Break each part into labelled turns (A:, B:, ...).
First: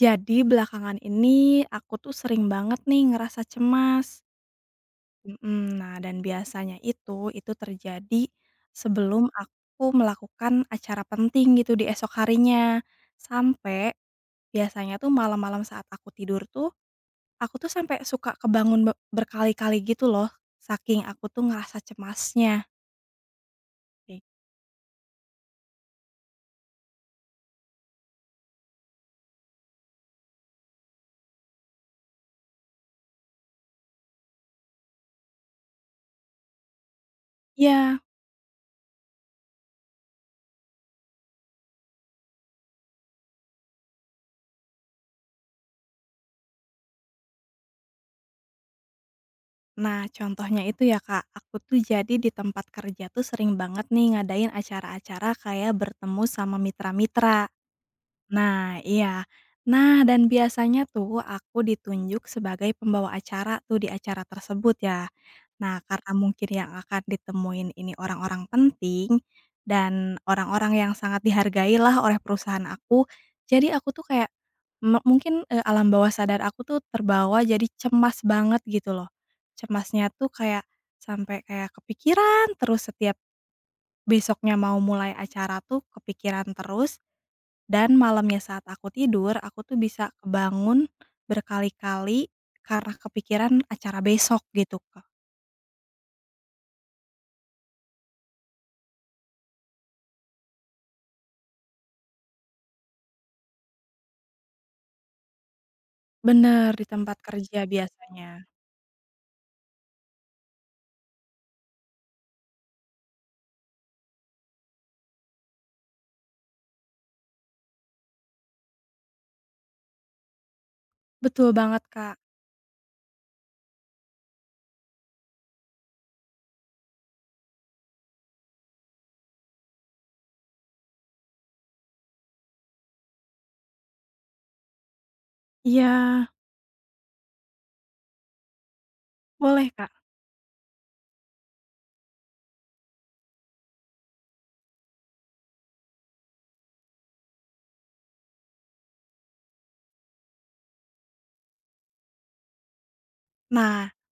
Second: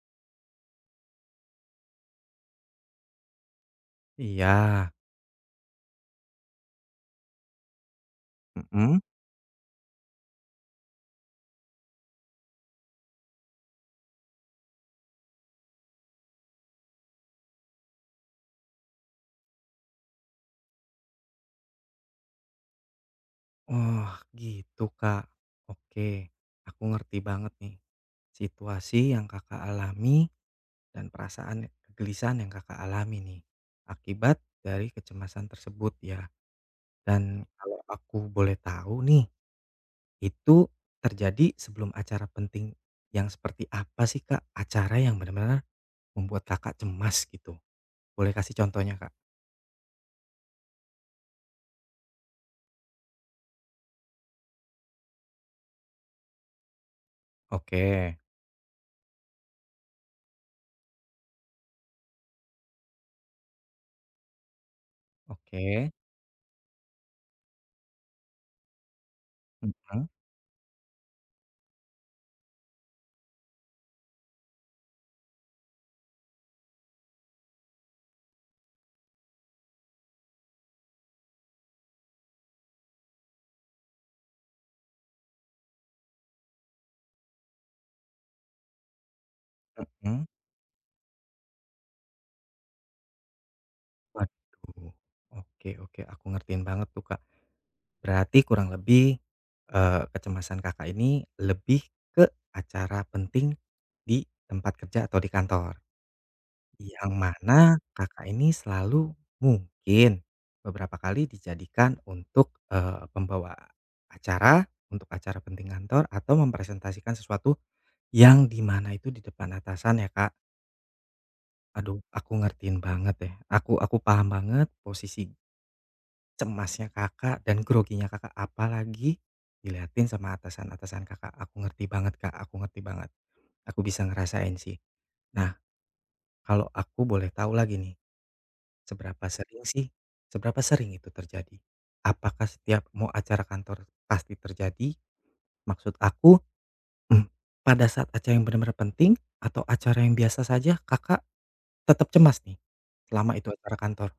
A: Jadi belakangan ini aku tuh sering banget nih ngerasa cemas.
B: Iya.
A: Mhm, nah dan biasanya itu terjadi
B: Mhm.
A: sebelum aku melakukan acara penting gitu di esok harinya. Sampai biasanya tuh malam-malam saat aku tidur tuh, aku tuh sampai suka kebangun berkali-kali gitu loh, saking aku tuh ngerasa cemasnya.
B: Oh,
A: Oke.
B: gitu, Kak. Oke, aku ngerti banget nih situasi yang Kakak alami dan perasaan ya, kegelisahan yang Kakak alami nih akibat dari kecemasan tersebut ya. Dan kalau
A: Iya.
B: aku boleh tahu nih, itu terjadi sebelum acara penting yang seperti apa sih, Kak? Acara yang benar-benar membuat Kakak cemas gitu. Boleh kasih contohnya, Kak?
A: Nah, contohnya itu ya Kak, aku tuh jadi di tempat kerja tuh sering banget nih ngadain acara-acara kayak bertemu sama mitra-mitra.
B: Oke,
A: Nah, iya. Nah, dan biasanya tuh aku ditunjuk sebagai pembawa acara tuh di acara tersebut ya. Nah,
B: oke.
A: karena mungkin yang akan ditemuin ini orang-orang penting,
B: Mhm,
A: dan orang-orang yang sangat dihargailah oleh perusahaan aku, jadi aku tuh kayak mungkin, alam bawah sadar aku tuh terbawa jadi cemas banget gitu loh. Cemasnya tuh kayak sampai kayak kepikiran terus setiap besoknya mau mulai acara tuh kepikiran terus, dan malamnya saat aku tidur, aku tuh bisa
B: mhm.
A: kebangun berkali-kali karena kepikiran acara besok gitu.
B: Waduh, oke oke, aku ngertiin banget tuh, Kak. Berarti kurang lebih, kecemasan Kakak ini lebih ke acara penting di tempat kerja atau di kantor,
A: Bener, di
B: yang
A: tempat kerja
B: mana Kakak
A: biasanya.
B: ini selalu mungkin beberapa kali dijadikan untuk, pembawa acara, untuk acara penting kantor atau mempresentasikan sesuatu yang di mana itu di depan atasan ya, Kak.
A: Betul banget,
B: Aduh,
A: Kak.
B: aku ngertiin banget deh, aku paham banget posisi Cemasnya Kakak dan groginya Kakak, apalagi dilihatin sama atasan-atasan Kakak. Aku ngerti banget, Kak, aku ngerti banget. Aku bisa ngerasain sih. Nah,
A: Iya,
B: kalau aku boleh tahu lagi nih, seberapa sering
A: boleh,
B: sih
A: Kak.
B: seberapa sering itu terjadi? Apakah setiap mau acara kantor pasti terjadi? Maksud aku, mmm, pada saat acara yang benar-benar penting atau acara yang biasa saja Kakak tetap cemas nih, selama itu acara
A: Nah,
B: kantor?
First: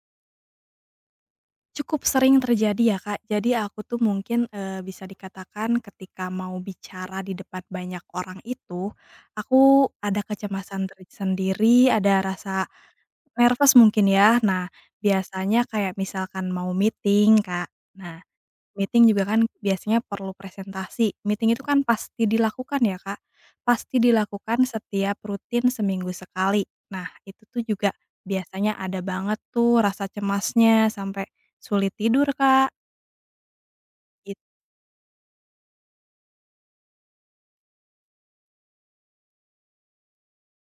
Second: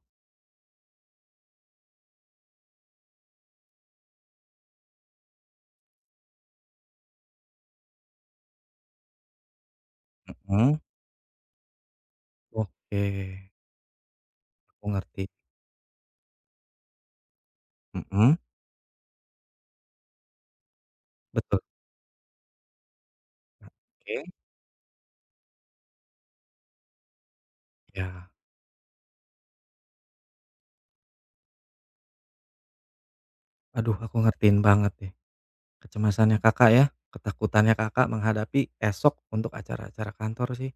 A: cukup sering terjadi ya, Kak. Jadi aku tuh mungkin, bisa dikatakan ketika mau bicara di depan banyak orang itu, aku ada
B: Mhm,
A: kecemasan tersendiri, ada rasa
B: oke,
A: nervous mungkin ya. Nah,
B: aku ngerti.
A: biasanya kayak misalkan mau meeting, Kak. Nah,
B: Mhm,
A: meeting juga kan biasanya perlu presentasi. Meeting
B: betul,
A: itu kan pasti dilakukan ya, Kak? Pasti
B: oke,
A: dilakukan setiap rutin seminggu sekali. Nah, itu tuh juga
B: iya.
A: biasanya ada banget tuh rasa cemasnya sampai sulit tidur, Kak,
B: Aduh, aku
A: it
B: ngertiin banget deh kecemasannya Kakak ya, ketakutannya Kakak menghadapi esok untuk acara-acara kantor sih.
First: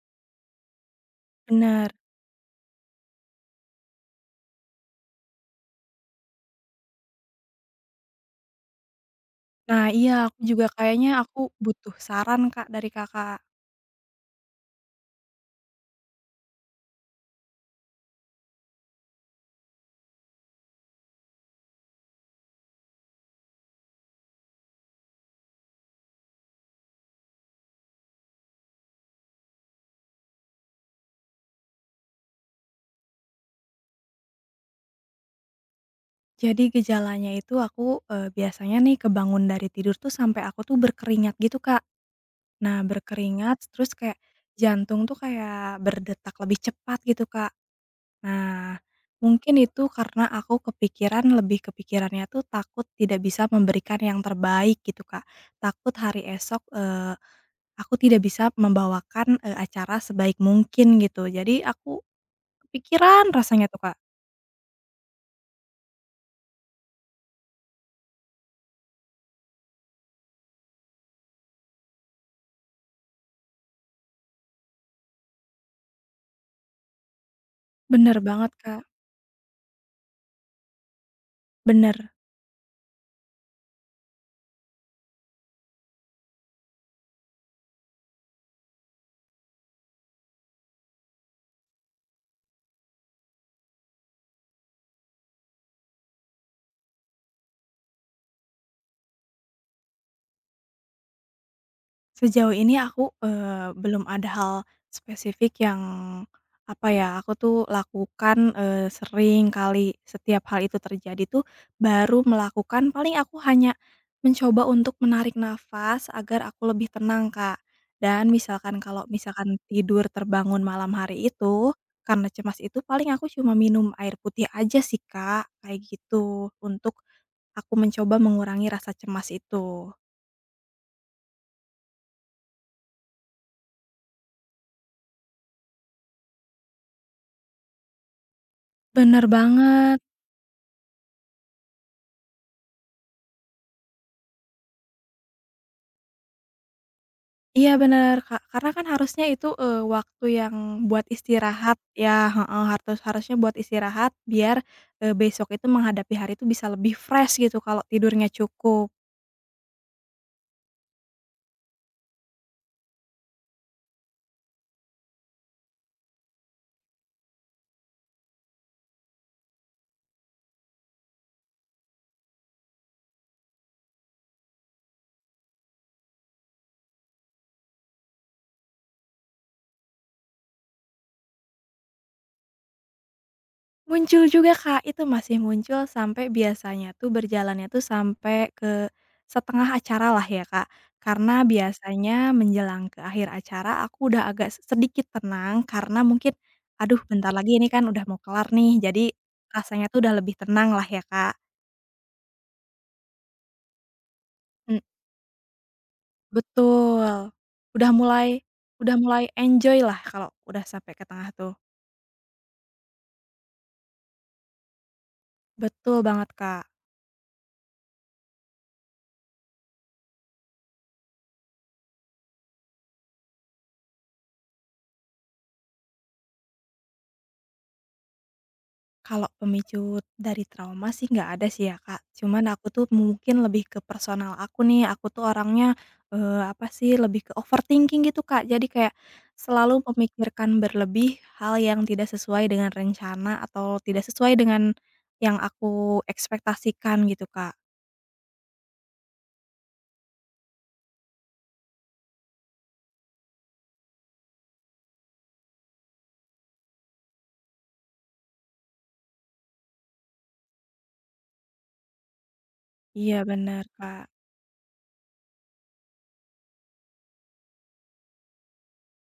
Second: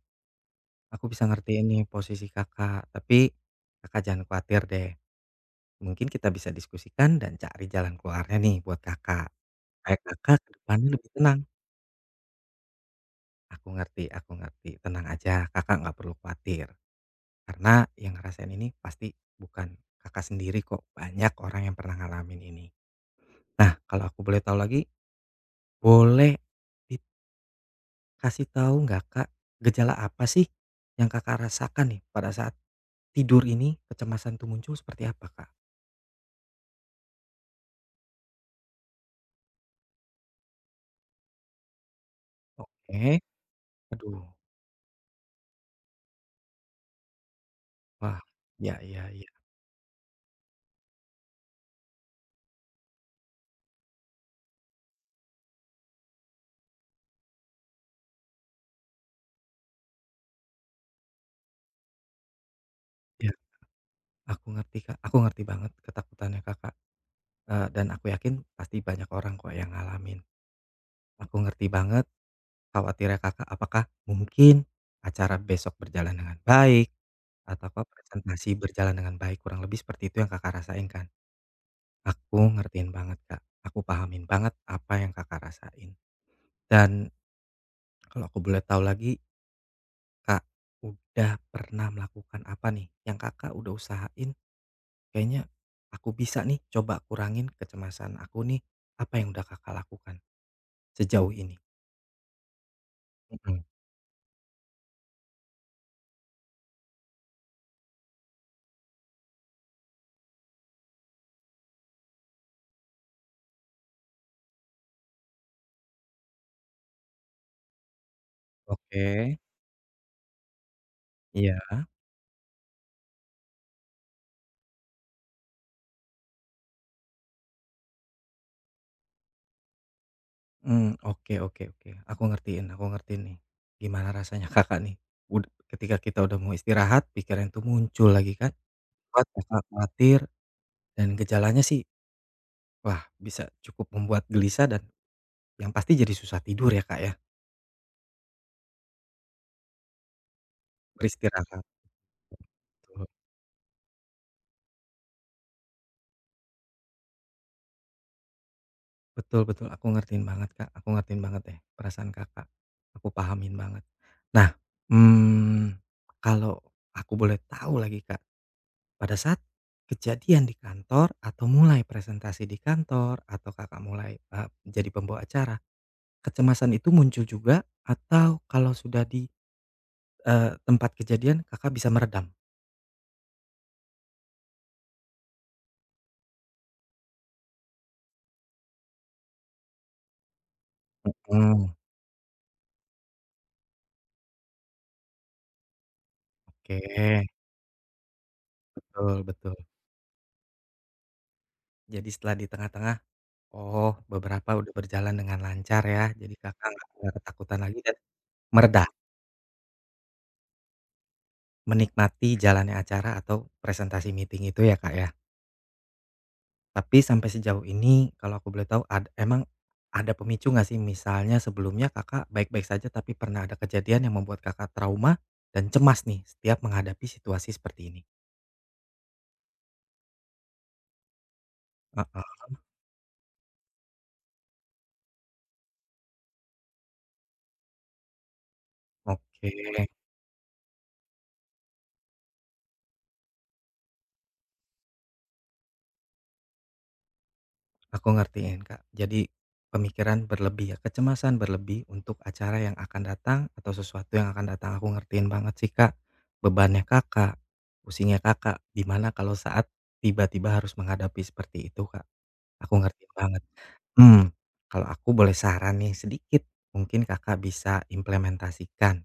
B: Aku bisa ngertiin nih
A: bener.
B: posisi Kakak, tapi Kakak jangan khawatir deh. Mungkin kita bisa diskusikan dan cari jalan keluarnya nih buat Kakak.
A: Nah
B: Kayak
A: iya,
B: Kakak
A: aku
B: ke
A: juga
B: depannya lebih
A: kayaknya
B: tenang.
A: aku butuh saran, Kak, dari Kakak.
B: Aku ngerti, aku ngerti. Tenang aja, Kakak nggak perlu khawatir. Karena yang ngerasain ini pasti bukan Kakak sendiri kok, banyak orang yang pernah ngalamin ini. Nah, kalau aku boleh tahu lagi, boleh Kasih tahu nggak Kak, gejala apa sih yang Kakak rasakan nih pada saat tidur ini kecemasan itu muncul seperti apa Kak?
A: Jadi gejalanya itu aku, biasanya nih kebangun dari tidur tuh sampai aku tuh berkeringat gitu, Kak. Nah,
B: Oke,
A: berkeringat terus kayak
B: aduh,
A: jantung tuh kayak berdetak lebih cepat gitu, Kak.
B: wah, ya
A: Nah,
B: ya ya
A: mungkin itu karena aku kepikiran lebih kepikirannya tuh takut tidak bisa memberikan yang terbaik gitu, Kak. Takut hari esok, aku tidak bisa membawakan, acara sebaik mungkin gitu. Jadi aku kepikiran
B: ya
A: rasanya tuh, Kak.
B: aku ngerti Kak, aku ngerti banget ketakutannya Kakak, dan aku yakin pasti banyak orang kok yang ngalamin. Aku ngerti banget khawatirnya Kakak, apakah mungkin acara besok berjalan dengan baik, atau apa
A: Bener
B: presentasi
A: banget, Kak,
B: berjalan dengan baik, kurang lebih seperti itu yang Kakak rasain kan?
A: bener.
B: Aku ngertiin banget Kak, aku pahamin banget apa yang Kakak rasain. Dan kalau aku boleh tahu lagi, Kak, udah pernah melakukan apa nih yang Kakak udah usahain, kayaknya aku bisa nih coba kurangin kecemasan aku nih, apa yang udah Kakak lakukan sejauh ini?
A: Sejauh ini aku,
B: Mhm,
A: belum ada hal spesifik yang, apa ya, aku tuh lakukan, sering kali setiap hal itu terjadi tuh baru melakukan paling aku hanya mencoba untuk menarik nafas agar aku lebih tenang, Kak. Dan misalkan kalau
B: oke,
A: misalkan tidur terbangun malam hari
B: iya.
A: itu, karena cemas itu paling aku cuma minum air putih aja sih, Kak, kayak gitu, untuk aku mencoba mengurangi rasa cemas itu.
B: Oke oke oke, aku ngertiin nih, gimana rasanya Kakak nih, ud ketika kita udah mau istirahat, pikiran itu muncul lagi kan,
A: Bener
B: buat Kakak
A: banget.
B: khawatir dan gejalanya sih, wah bisa cukup membuat gelisah dan yang pasti jadi susah tidur ya, Kak, ya?
A: Iya bener, Kak, karena kan harusnya itu, waktu yang buat
B: Beristirahat,
A: istirahat ya heeh,
B: betul.
A: harusnya buat istirahat biar, besok itu menghadapi hari itu bisa lebih fresh gitu kalau tidurnya cukup.
B: Betul betul, aku ngertiin banget, Kak, aku ngertiin banget deh perasaan Kakak, aku pahamin banget. Nah, mmm, kalau aku boleh tahu lagi, Kak, pada saat kejadian di kantor atau mulai presentasi di kantor atau Kakak mulai, jadi pembawa acara, kecemasan itu muncul juga atau kalau sudah di, tempat kejadian Kakak bisa meredam?
A: Muncul juga, Kak, itu masih muncul sampai biasanya tuh berjalannya tuh sampai ke setengah acara lah ya, Kak, karena
B: Mmm,
A: biasanya menjelang ke akhir acara aku udah agak sedikit tenang karena mungkin, "Aduh
B: oke,
A: bentar lagi ini kan udah mau kelar nih," jadi
B: betul betul.
A: rasanya tuh udah lebih tenang lah ya, Kak.
B: Jadi setelah di tengah-tengah Oh, beberapa udah berjalan dengan lancar ya, jadi Kakak nggak
A: Betul.
B: ketakutan lagi
A: Udah
B: dan
A: mulai
B: mereda
A: udah mulai enjoy lah kalau udah sampai ke tengah tuh.
B: menikmati jalannya acara atau presentasi meeting itu ya, Kak, ya?
A: Betul banget, Kak.
B: Tapi sampai sejauh ini kalau aku boleh tahu emang ada pemicu nggak sih? Misalnya sebelumnya Kakak baik-baik saja tapi pernah ada kejadian yang membuat Kakak trauma dan cemas nih setiap menghadapi situasi seperti ini?
A: Kalau pemicu dari trauma sih nggak ada sih ya, Kak. Cuman
B: Heeh,
A: aku tuh mungkin lebih ke personal aku nih, aku tuh orangnya, apa sih, lebih ke overthinking gitu, Kak. Jadi kayak selalu
B: oke.
A: memikirkan berlebih hal yang tidak sesuai dengan rencana atau tidak sesuai dengan yang aku ekspektasikan gitu, Kak.
B: Aku ngertiin Kak. Jadi pemikiran berlebih ya, kecemasan berlebih untuk acara yang akan datang atau sesuatu yang akan datang. Aku ngertiin banget sih Kak. Bebannya Kakak, pusingnya Kakak, Dimana kalau saat tiba-tiba harus menghadapi seperti itu Kak. Aku ngertiin
A: Iya
B: banget.
A: benar Kak.
B: Hmm, kalau aku boleh saran nih sedikit, mungkin Kakak bisa implementasikan.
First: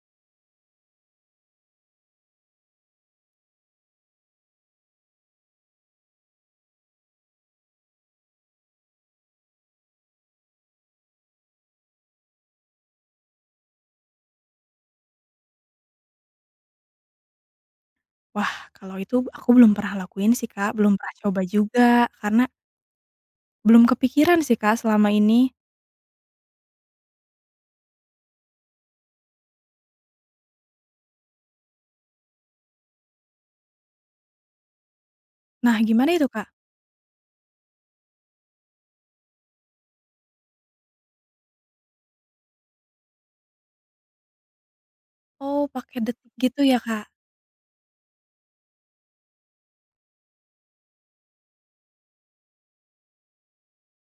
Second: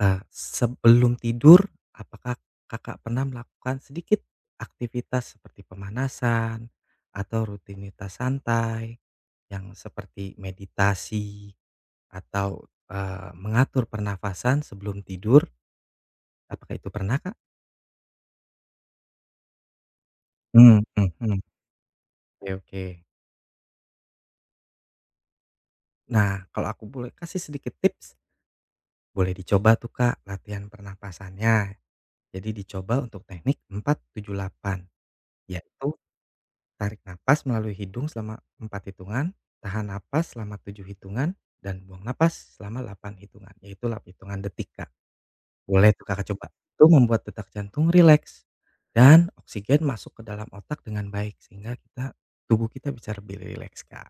B: Sebelum tidur, apakah Kakak pernah melakukan sedikit aktivitas seperti pemanasan atau rutinitas santai yang seperti meditasi atau, mengatur pernafasan sebelum tidur? Apakah itu pernah, Kak?
A: Wah, kalau itu aku belum pernah lakuin sih, Kak,
B: Mmm,
A: belum pernah
B: mhm.
A: coba juga, karena
B: Oke oke.
A: belum kepikiran sih, Kak, selama ini.
B: Nah, kalau aku boleh kasih sedikit tips, boleh dicoba tuh, Kak, latihan pernapasannya. Jadi dicoba untuk teknik 4 7 8,
A: Nah,
B: yaitu
A: gimana itu, Kak?
B: Tarik napas melalui hidung selama 4 hitungan, tahan napas selama 7 hitungan, dan buang napas selama 8 hitungan, yaitu delapan hitungan detik, Kak.
A: Oh,
B: Boleh
A: pakai
B: tuh Kakak
A: detik
B: coba.
A: gitu ya,
B: Itu
A: Kak?
B: membuat detak jantung rileks dan oksigen masuk ke dalam otak dengan baik sehingga kita tubuh kita bisa lebih rileks, Kak.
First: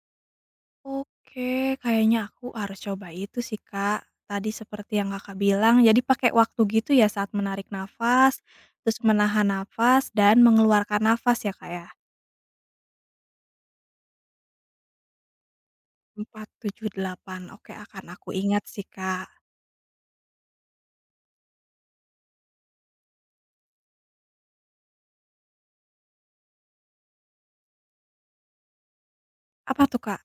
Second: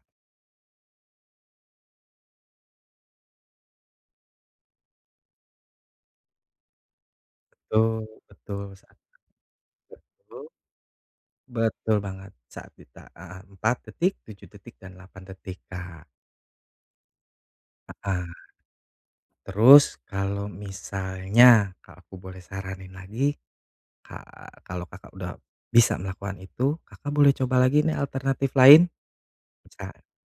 A: Oke, kayaknya aku harus coba itu sih, Kak. Tadi seperti yang Kakak bilang, jadi pakai waktu gitu ya saat menarik
B: Betul
A: nafas,
B: betul saat
A: terus menahan nafas, dan
B: betul
A: mengeluarkan nafas ya, Kak, ya?
B: betul banget saat kita heeh, 4 detik, 7 detik, dan 8 detik, Kak.
A: 4, 7, 8, oke akan aku
B: Heeh.
A: ingat sih, Kak.
B: Terus kalau misalnya, kalau aku boleh saranin lagi Kak, kalau Kakak udah bisa melakukan itu, Kakak boleh coba lagi nih alternatif lain.
A: Apa
B: Misal
A: tuh, Kak?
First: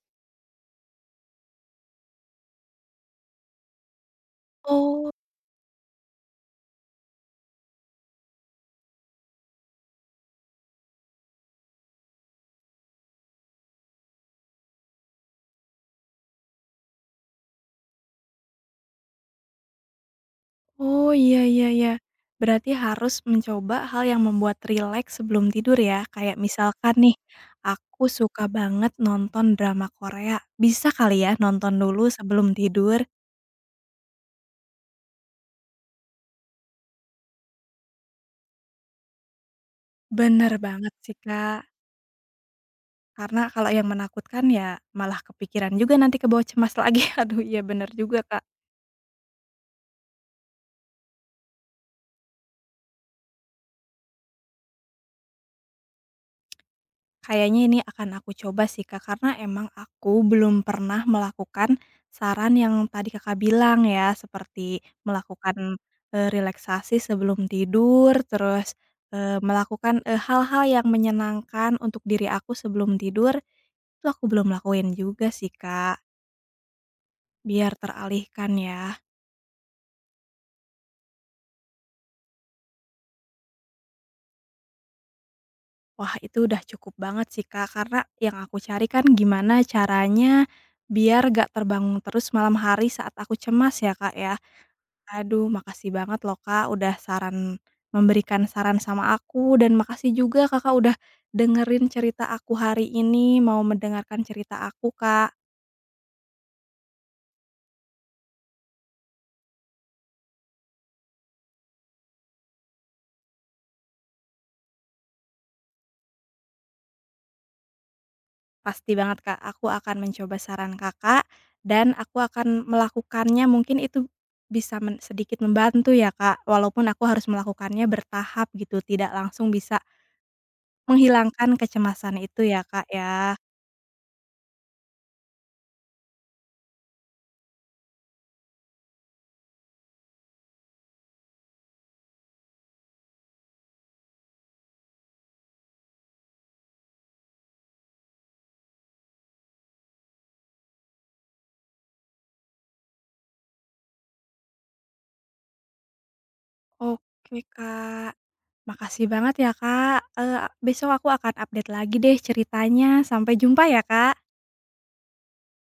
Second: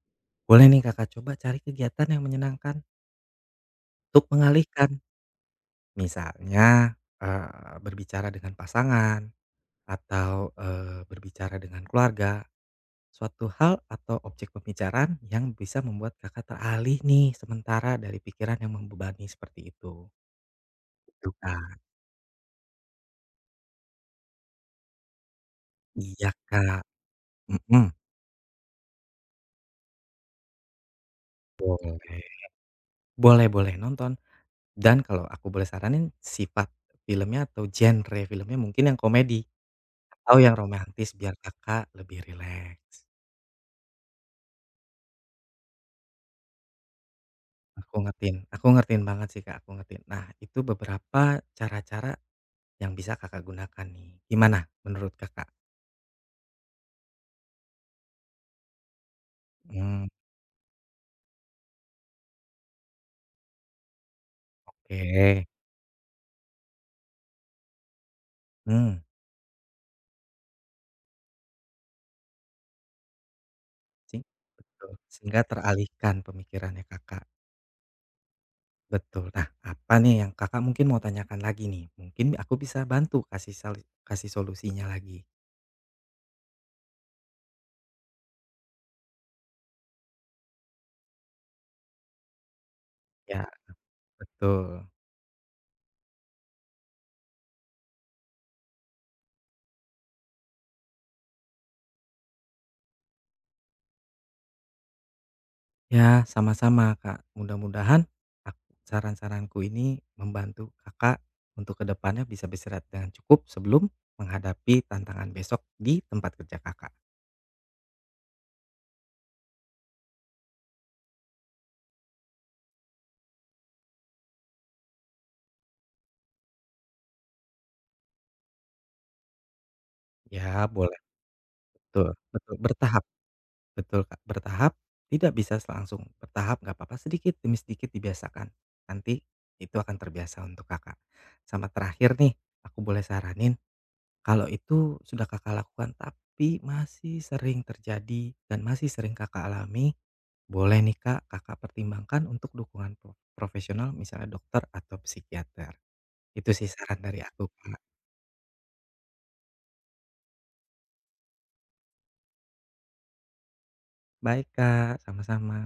B: boleh nih Kakak coba cari kegiatan yang menyenangkan untuk mengalihkan.
A: Oh.
B: Misalnya, berbicara dengan pasangan atau, berbicara dengan keluarga. Suatu hal atau objek pembicaraan yang bisa membuat Kakak teralih nih sementara dari pikiran yang membebani seperti itu.
A: Oh,
B: Gitu,
A: iya iya
B: Kak.
A: iya. Berarti harus mencoba hal yang membuat rileks sebelum tidur ya?
B: Iya,
A: Kayak
B: Kak.
A: misalkan nih,
B: Mhm.
A: aku suka banget nonton drama Korea, bisa kali ya nonton dulu
B: Boleh.
A: sebelum tidur?
B: Boleh boleh nonton Dan kalau aku boleh saranin sifat filmnya atau genre filmnya mungkin yang komedi atau
A: Bener
B: yang
A: banget
B: romantis
A: sih,
B: biar
A: Kak.
B: Kakak lebih rileks.
A: Karena kalau yang menakutkan ya malah kepikiran juga nanti kebawa cemas lagi. Aduh, iya bener juga, Kak.
B: Aku ngertiin banget sih, Kak, aku ngertiin. Nah, itu beberapa cara-cara yang bisa Kakak gunakan nih. Gimana menurut Kakak?
A: Kayaknya ini akan aku coba sih Kak, karena emang
B: Mmm,
A: aku belum pernah melakukan saran yang tadi Kakak bilang ya, seperti
B: oke.
A: melakukan, relaksasi sebelum tidur, terus,
B: hmm,
A: melakukan, hal-hal yang menyenangkan untuk diri aku sebelum tidur, itu
B: sing
A: aku belum
B: betul,
A: lakuin juga
B: sehingga
A: sih Kak,
B: teralihkan pemikirannya Kakak,
A: biar teralihkan ya.
B: betul. Nah, apa nih yang Kakak mungkin mau tanyakan lagi nih? Mungkin aku bisa bantu kasih solusinya lagi.
A: Wah itu udah cukup banget sih Kak, karena yang aku cari kan gimana caranya biar gak terbangun terus malam hari saat aku
B: Ya,
A: cemas ya Kak ya.
B: betul.
A: Aduh, makasih banget loh Kak, udah memberikan saran sama aku dan makasih juga Kakak udah dengerin cerita aku hari ini, mau mendengarkan cerita aku Kak.
B: Ya, sama-sama, Kak. Mudah-mudahan aku saran-saranku ini membantu Kakak untuk kedepannya bisa beristirahat dengan cukup sebelum menghadapi tantangan besok di tempat kerja Kakak.
A: Pasti banget Kak, aku akan mencoba saran Kakak dan aku akan melakukannya mungkin itu bisa sedikit membantu ya Kak, walaupun aku harus melakukannya bertahap gitu, tidak langsung bisa
B: Ya, boleh,
A: menghilangkan
B: betul
A: kecemasan itu
B: betul,
A: ya Kak
B: bertahap,
A: ya.
B: betul, Kak, bertahap, tidak bisa langsung, bertahap nggak apa-apa, sedikit demi sedikit dibiasakan, nanti itu akan terbiasa untuk Kakak. Sama terakhir nih, aku boleh saranin Kalau itu sudah Kakak lakukan tapi masih sering terjadi dan masih sering Kakak alami, boleh nih Kak, Kakak pertimbangkan untuk dukungan profesional misalnya dokter atau psikiater. Itu sih saran dari
A: Oke
B: aku Kak.
A: Kak. Makasih banget ya Kak, besok aku akan update lagi deh ceritanya. Sampai jumpa ya Kak.
B: Baik Kak, sama-sama.